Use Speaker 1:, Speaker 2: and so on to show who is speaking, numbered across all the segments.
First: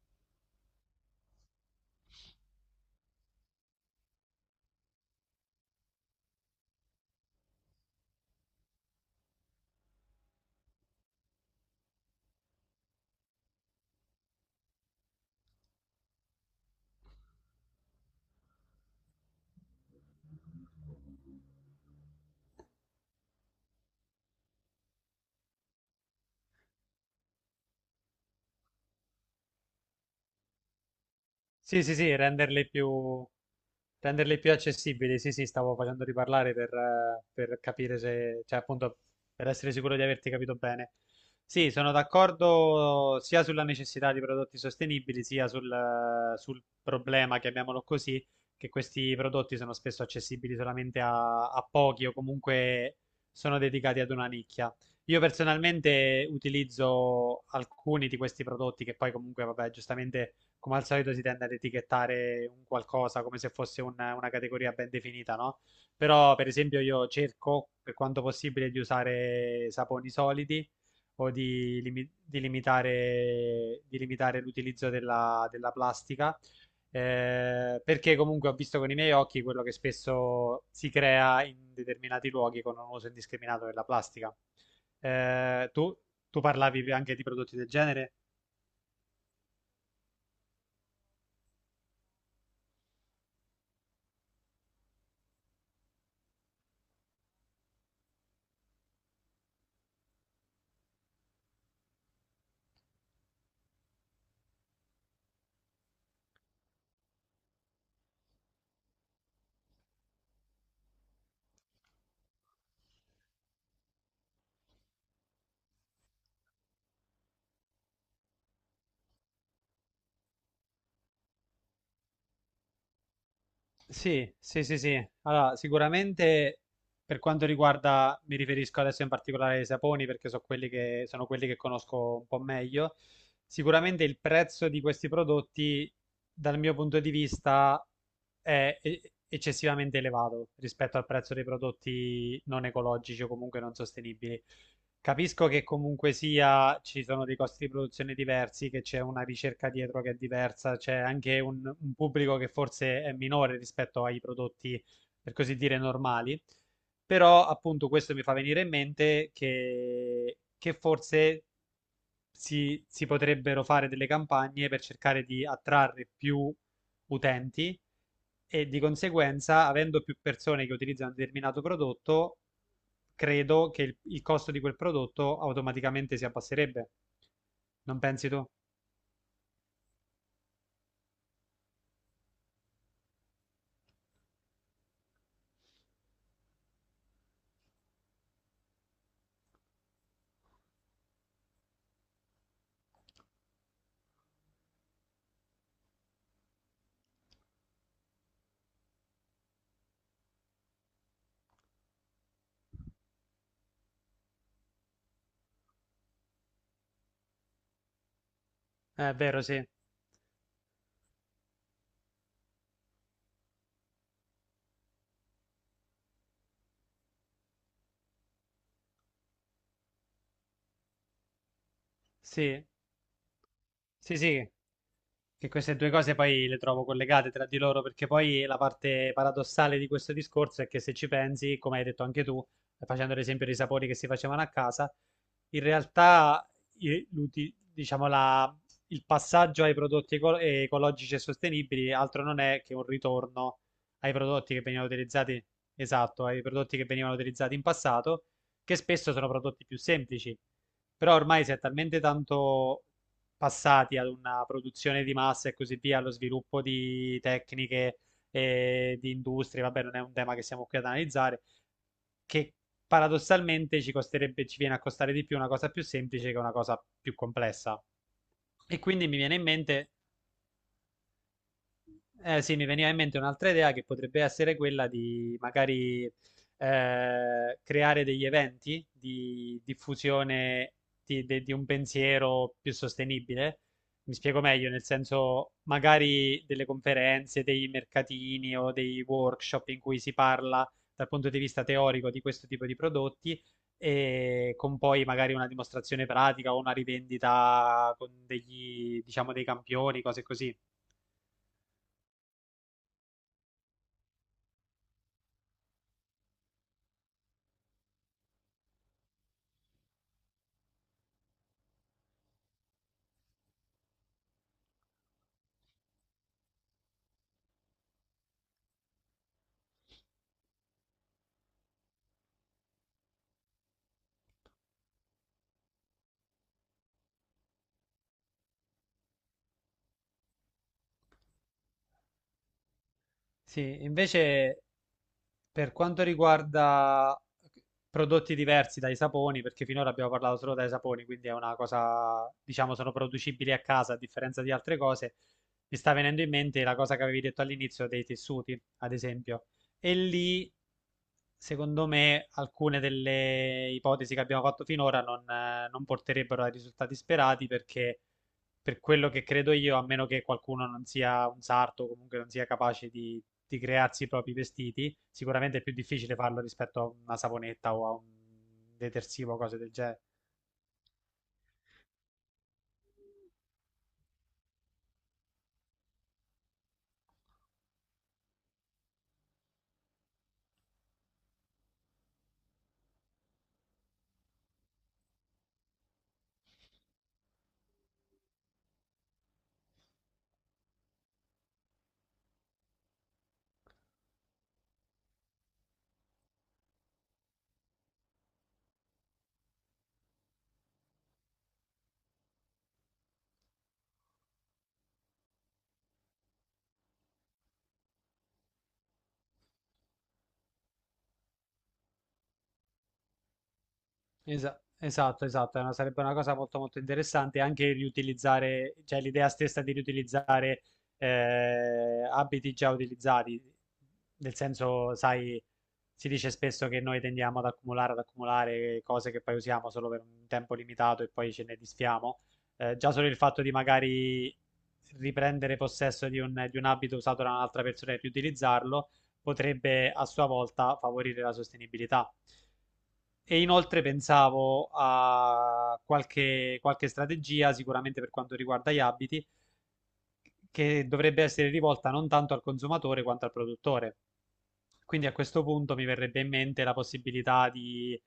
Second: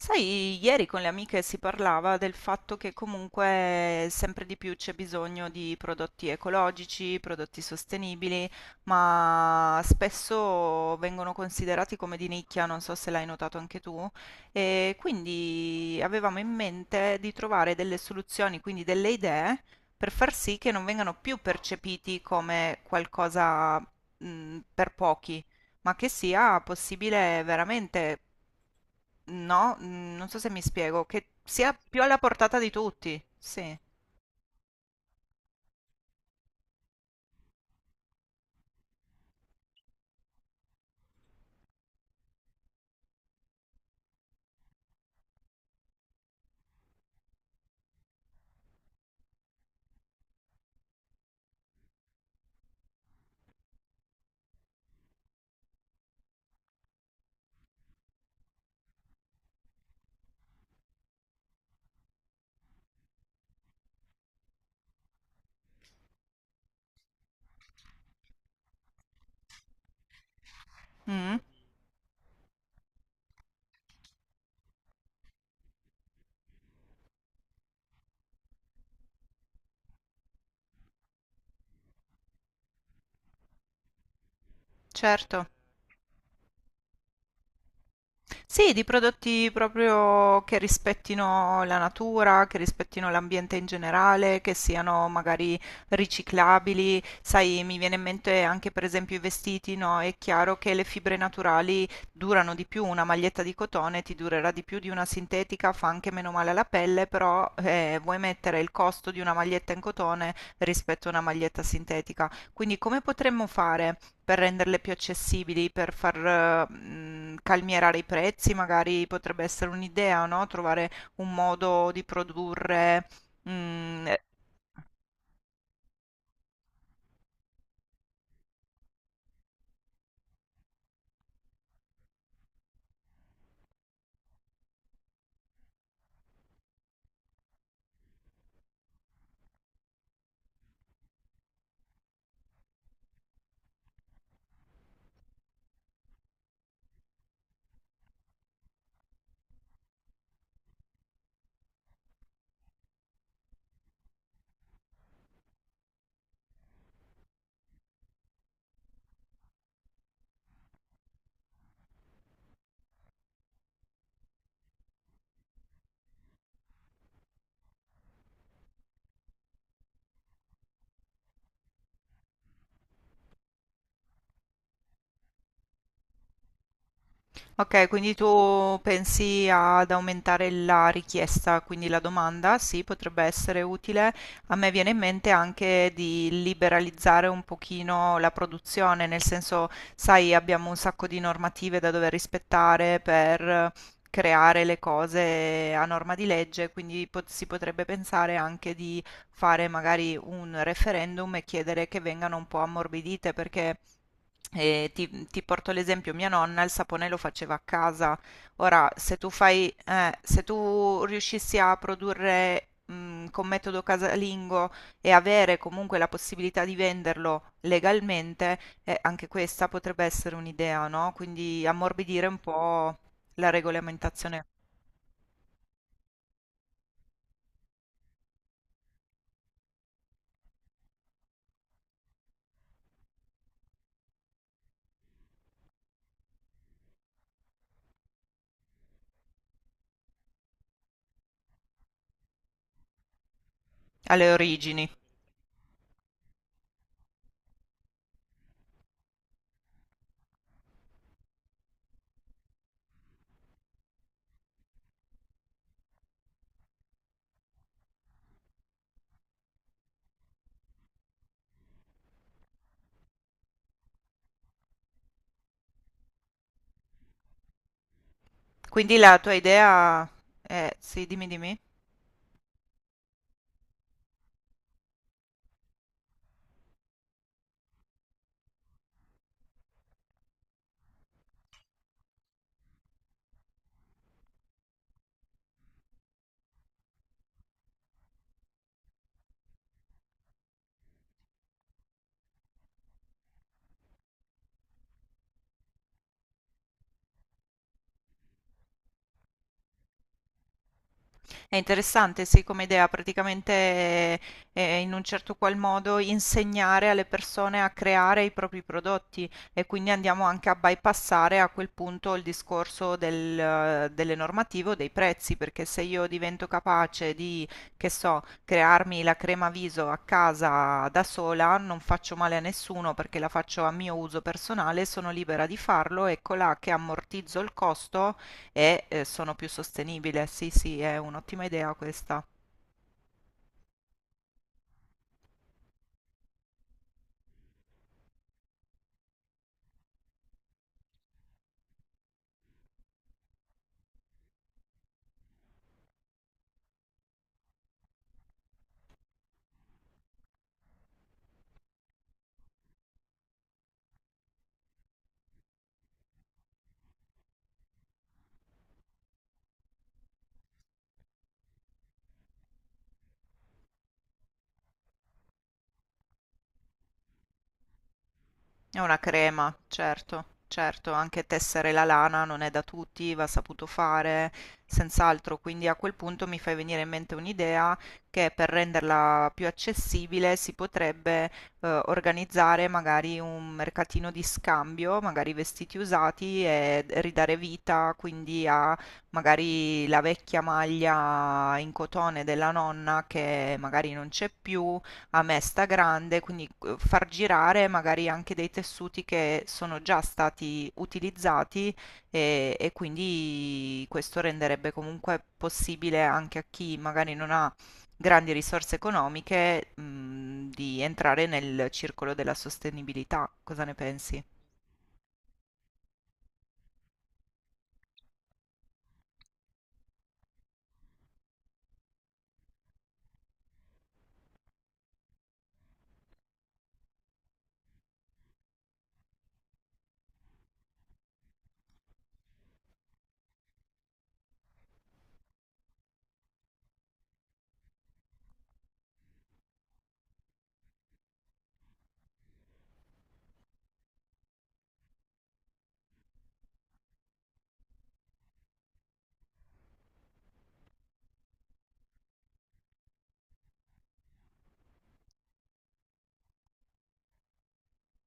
Speaker 1: Sai, ieri con le amiche si parlava del fatto che comunque sempre di più c'è bisogno di prodotti ecologici, prodotti sostenibili, ma spesso vengono considerati come di nicchia, non so se l'hai notato anche tu, e quindi avevamo in mente di trovare delle soluzioni, quindi delle idee per far sì che non vengano più percepiti come qualcosa, per pochi, ma che sia possibile veramente. No, non so se mi spiego, che sia
Speaker 2: Sì, sì,
Speaker 1: più
Speaker 2: sì,
Speaker 1: alla portata di tutti. Sì.
Speaker 2: renderle più accessibili. Sì, sì, stavo facendo riparlare per capire se, cioè appunto per essere sicuro di averti capito bene. Sì, sono d'accordo sia sulla necessità di prodotti sostenibili, sia sul, sul problema, chiamiamolo così, che questi prodotti sono spesso accessibili solamente a pochi o comunque sono dedicati ad una nicchia. Io personalmente utilizzo alcuni di questi prodotti che poi comunque, vabbè, giustamente come al solito si tende ad etichettare un qualcosa come se fosse una categoria ben definita, no? Però, per esempio, io cerco per quanto possibile di usare saponi solidi o
Speaker 1: Mm,
Speaker 2: di limitare, di limitare l'utilizzo della plastica, perché comunque ho visto con i miei occhi quello che spesso si crea in determinati luoghi con un uso indiscriminato della plastica.
Speaker 1: certo.
Speaker 2: Eh, tu, tu parlavi anche di prodotti del genere?
Speaker 1: Sì, di prodotti proprio che rispettino la natura, che rispettino l'ambiente in generale, che siano magari riciclabili. Sai, mi viene in mente anche per esempio i vestiti, no? È chiaro che le fibre naturali durano di più, una maglietta di cotone ti durerà di più di una sintetica, fa anche meno male alla pelle, però vuoi mettere il costo di una maglietta in cotone rispetto a una maglietta sintetica. Quindi come potremmo fare? Per renderle più accessibili, per calmierare i prezzi, magari potrebbe essere un'idea, no, trovare un modo di produrre, mhmm
Speaker 2: Sì, sì, sì, sì. Allora, sicuramente per quanto riguarda, mi riferisco adesso in particolare ai saponi perché so quelli che, sono quelli che conosco un po' meglio. Sicuramente il prezzo di questi prodotti, dal mio punto di vista, è eccessivamente elevato rispetto al prezzo dei prodotti non ecologici o comunque non sostenibili. Capisco che comunque sia ci sono dei costi di produzione diversi, che c'è una ricerca dietro che è diversa, c'è anche un pubblico che forse è minore rispetto ai prodotti, per così dire, normali. Però appunto questo mi fa venire in mente che forse si potrebbero fare delle campagne per cercare di attrarre più utenti e di conseguenza, avendo più persone che utilizzano un determinato prodotto, credo che il costo di quel prodotto automaticamente si abbasserebbe.
Speaker 1: ok,
Speaker 2: Non
Speaker 1: quindi
Speaker 2: pensi tu?
Speaker 1: tu pensi ad aumentare la richiesta, quindi la domanda, sì, potrebbe essere utile. A me viene in mente anche di liberalizzare un pochino la produzione, nel senso, sai, abbiamo un sacco di normative da dover rispettare per creare le cose a norma di legge, quindi si potrebbe pensare anche di fare magari un referendum e chiedere che vengano un po' ammorbidite, perché... E ti porto l'esempio, mia nonna il sapone lo faceva a casa. Ora,
Speaker 2: È
Speaker 1: se tu
Speaker 2: vero, sì.
Speaker 1: fai, se tu riuscissi a produrre con metodo casalingo e avere comunque la possibilità di venderlo legalmente, anche questa potrebbe essere un'idea, no? Quindi ammorbidire un
Speaker 2: Sì,
Speaker 1: po' la
Speaker 2: sì,
Speaker 1: regolamentazione,
Speaker 2: sì. Che queste due cose poi le trovo collegate tra di loro, perché poi la parte paradossale di questo discorso è che se ci pensi, come hai detto anche tu, facendo l'esempio dei sapori che si facevano a casa, in realtà i- l'uti- diciamo, la- il passaggio ai prodotti ecologici e sostenibili altro non è che un ritorno ai
Speaker 1: alle
Speaker 2: prodotti che venivano
Speaker 1: origini.
Speaker 2: utilizzati, esatto, ai prodotti che venivano utilizzati in passato, che spesso sono prodotti più semplici. Però ormai si è talmente tanto passati ad una produzione di massa e così via, allo sviluppo di tecniche e di industrie, vabbè, non è un tema che siamo qui ad analizzare, che paradossalmente ci costerebbe, ci viene a costare di più una cosa più semplice che una cosa più complessa. E
Speaker 1: Quindi
Speaker 2: quindi mi
Speaker 1: la tua
Speaker 2: viene in mente.
Speaker 1: idea è, sì, dimmi, dimmi.
Speaker 2: Eh sì, mi veniva in mente un'altra idea che potrebbe essere quella di magari creare degli eventi di diffusione di un pensiero più sostenibile. Mi spiego meglio, nel senso magari delle conferenze, dei mercatini o dei workshop in cui si parla dal punto di vista teorico di questo tipo di prodotti e con poi magari una dimostrazione pratica o una rivendita con degli, diciamo, dei campioni, cose così.
Speaker 1: È interessante, sì, come idea, praticamente in un certo qual modo insegnare alle persone a creare i propri prodotti e quindi andiamo anche a bypassare a quel punto il discorso delle normative o dei prezzi, perché se io divento capace di, che so, crearmi la crema viso a casa da sola, non faccio male a nessuno perché la faccio a mio uso personale, sono libera di farlo, eccola che ammortizzo il costo e sono più sostenibile. Sì, sì, è un'ottima idea questa.
Speaker 2: Sì, invece, per quanto riguarda eh, prodotti diversi dai saponi, perché finora abbiamo parlato solo dai saponi, quindi è una cosa, diciamo, sono producibili a casa a differenza di altre cose, mi sta venendo in mente la cosa che avevi detto all'inizio dei tessuti, ad esempio. E lì secondo me alcune delle ipotesi che abbiamo fatto finora non porterebbero ai risultati sperati perché per quello che credo io, a meno che qualcuno non sia un sarto o comunque non sia capace di crearsi i propri vestiti, sicuramente è più difficile farlo rispetto a una saponetta o a un
Speaker 1: È una
Speaker 2: detersivo o
Speaker 1: crema,
Speaker 2: cose del genere.
Speaker 1: certo, certo, anche tessere la lana non è da tutti, va saputo fare, senz'altro, quindi a quel punto mi fai venire in mente un'idea che per renderla più accessibile si potrebbe organizzare magari un mercatino di scambio, magari vestiti usati, e ridare vita quindi a magari la vecchia maglia in cotone della nonna che magari non c'è più a mesta grande, quindi far girare magari anche dei tessuti che sono già stati utilizzati, e quindi questo renderebbe comunque possibile anche a chi magari non ha grandi risorse economiche, di entrare nel circolo della sostenibilità. Cosa ne pensi?
Speaker 2: Esatto, esatto, sarebbe una cosa molto molto interessante anche riutilizzare, cioè l'idea stessa di riutilizzare abiti già utilizzati, nel senso, sai, si dice spesso che noi tendiamo ad accumulare cose che poi usiamo solo per un tempo limitato e poi ce ne disfiamo. Già solo il fatto di magari riprendere possesso di di un abito usato da un'altra persona e riutilizzarlo potrebbe a sua volta favorire la sostenibilità. E inoltre pensavo a qualche strategia, sicuramente per quanto riguarda gli abiti, che dovrebbe essere rivolta non tanto al consumatore quanto al produttore. Quindi a questo punto mi verrebbe in mente la possibilità di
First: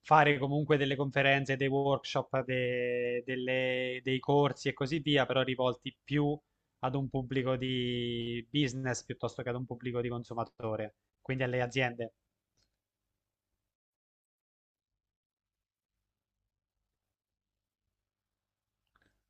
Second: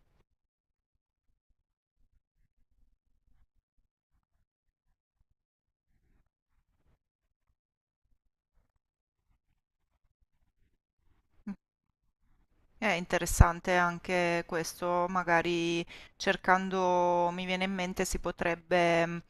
Speaker 2: fare comunque delle conferenze, dei workshop, dei corsi e così via, però rivolti più ad un pubblico di business piuttosto che ad un pubblico di consumatore, quindi alle aziende.
Speaker 1: È interessante anche questo, magari cercando, mi viene in mente, si potrebbe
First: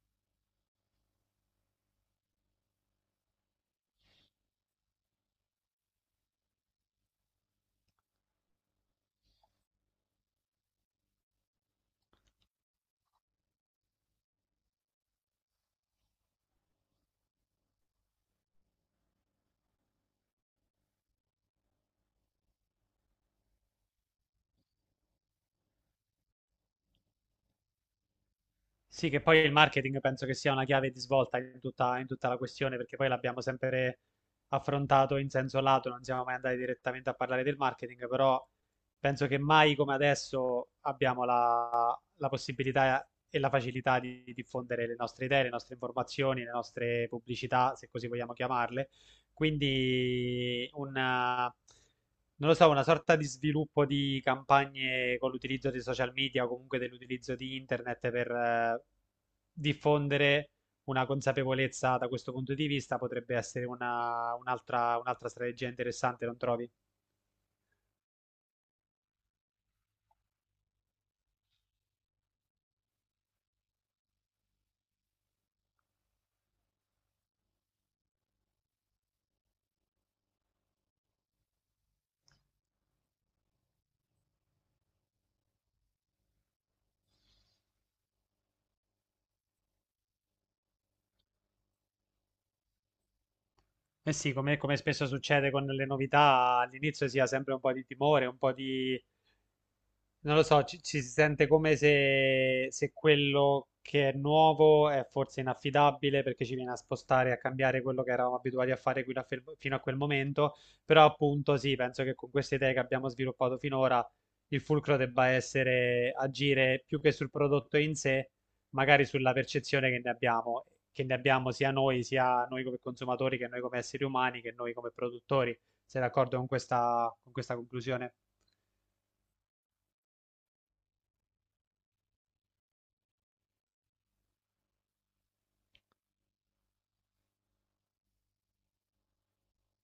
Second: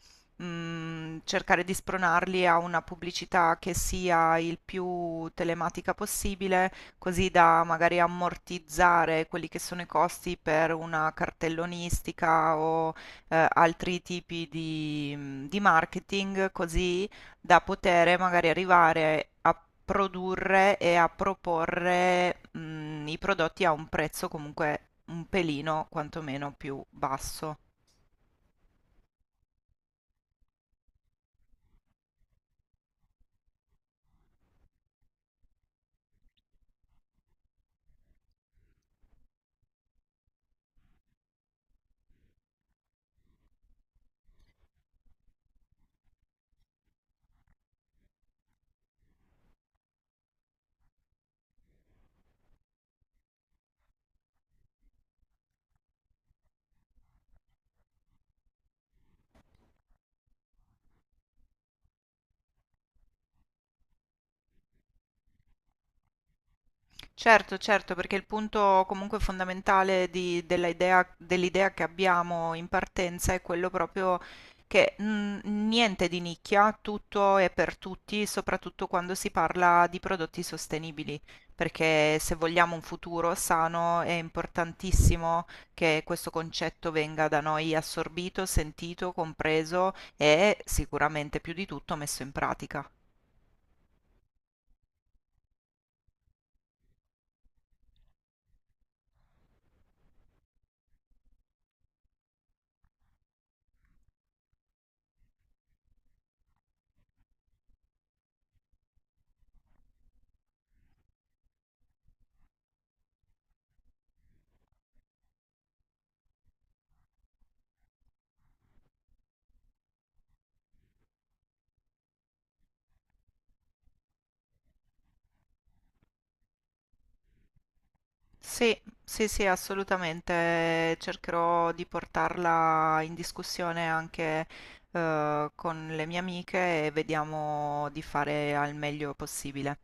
Speaker 1: cercare di spronarli a una pubblicità che sia il più telematica possibile, così da magari ammortizzare quelli che sono i costi per una cartellonistica o altri tipi di marketing, così da poter magari arrivare a produrre e a proporre, i prodotti a un prezzo comunque un pelino quantomeno più basso.
Speaker 2: Sì, che poi il marketing penso che sia una chiave di svolta in tutta la questione, perché poi l'abbiamo sempre affrontato in senso lato, non siamo mai andati direttamente a parlare del marketing, però penso che mai come adesso abbiamo la possibilità e la facilità di diffondere le nostre idee, le nostre informazioni, le nostre pubblicità, se così vogliamo chiamarle, quindi una, non lo so, una sorta di sviluppo di campagne con l'utilizzo di social media o comunque dell'utilizzo di internet per diffondere una consapevolezza da questo punto di vista potrebbe essere un'altra, un'altra strategia interessante, non trovi?
Speaker 1: Certo, certo, perché il punto comunque fondamentale dell'idea che abbiamo in partenza è quello proprio che niente di nicchia, tutto è per tutti, soprattutto quando si parla di prodotti sostenibili, perché se vogliamo un futuro sano è importantissimo che questo concetto venga da noi assorbito, sentito, compreso e sicuramente più di tutto messo in pratica.
Speaker 2: Eh sì, come, come spesso succede con le novità, all'inizio si ha sempre un po' di timore, un po' di non lo so, ci si sente come se, se quello che è nuovo è forse inaffidabile perché ci viene a spostare, a cambiare quello che eravamo abituati a fare fino a quel momento, però appunto sì, penso che con queste idee che abbiamo sviluppato finora il fulcro debba essere agire più che sul prodotto in sé, magari sulla percezione che ne abbiamo sia noi come consumatori, che noi come esseri umani, che noi come produttori. Sei d'accordo con questa conclusione?
Speaker 1: Sì, sì, sì, assolutamente. Cercherò di portarla in discussione anche con le mie amiche e vediamo di fare al meglio possibile.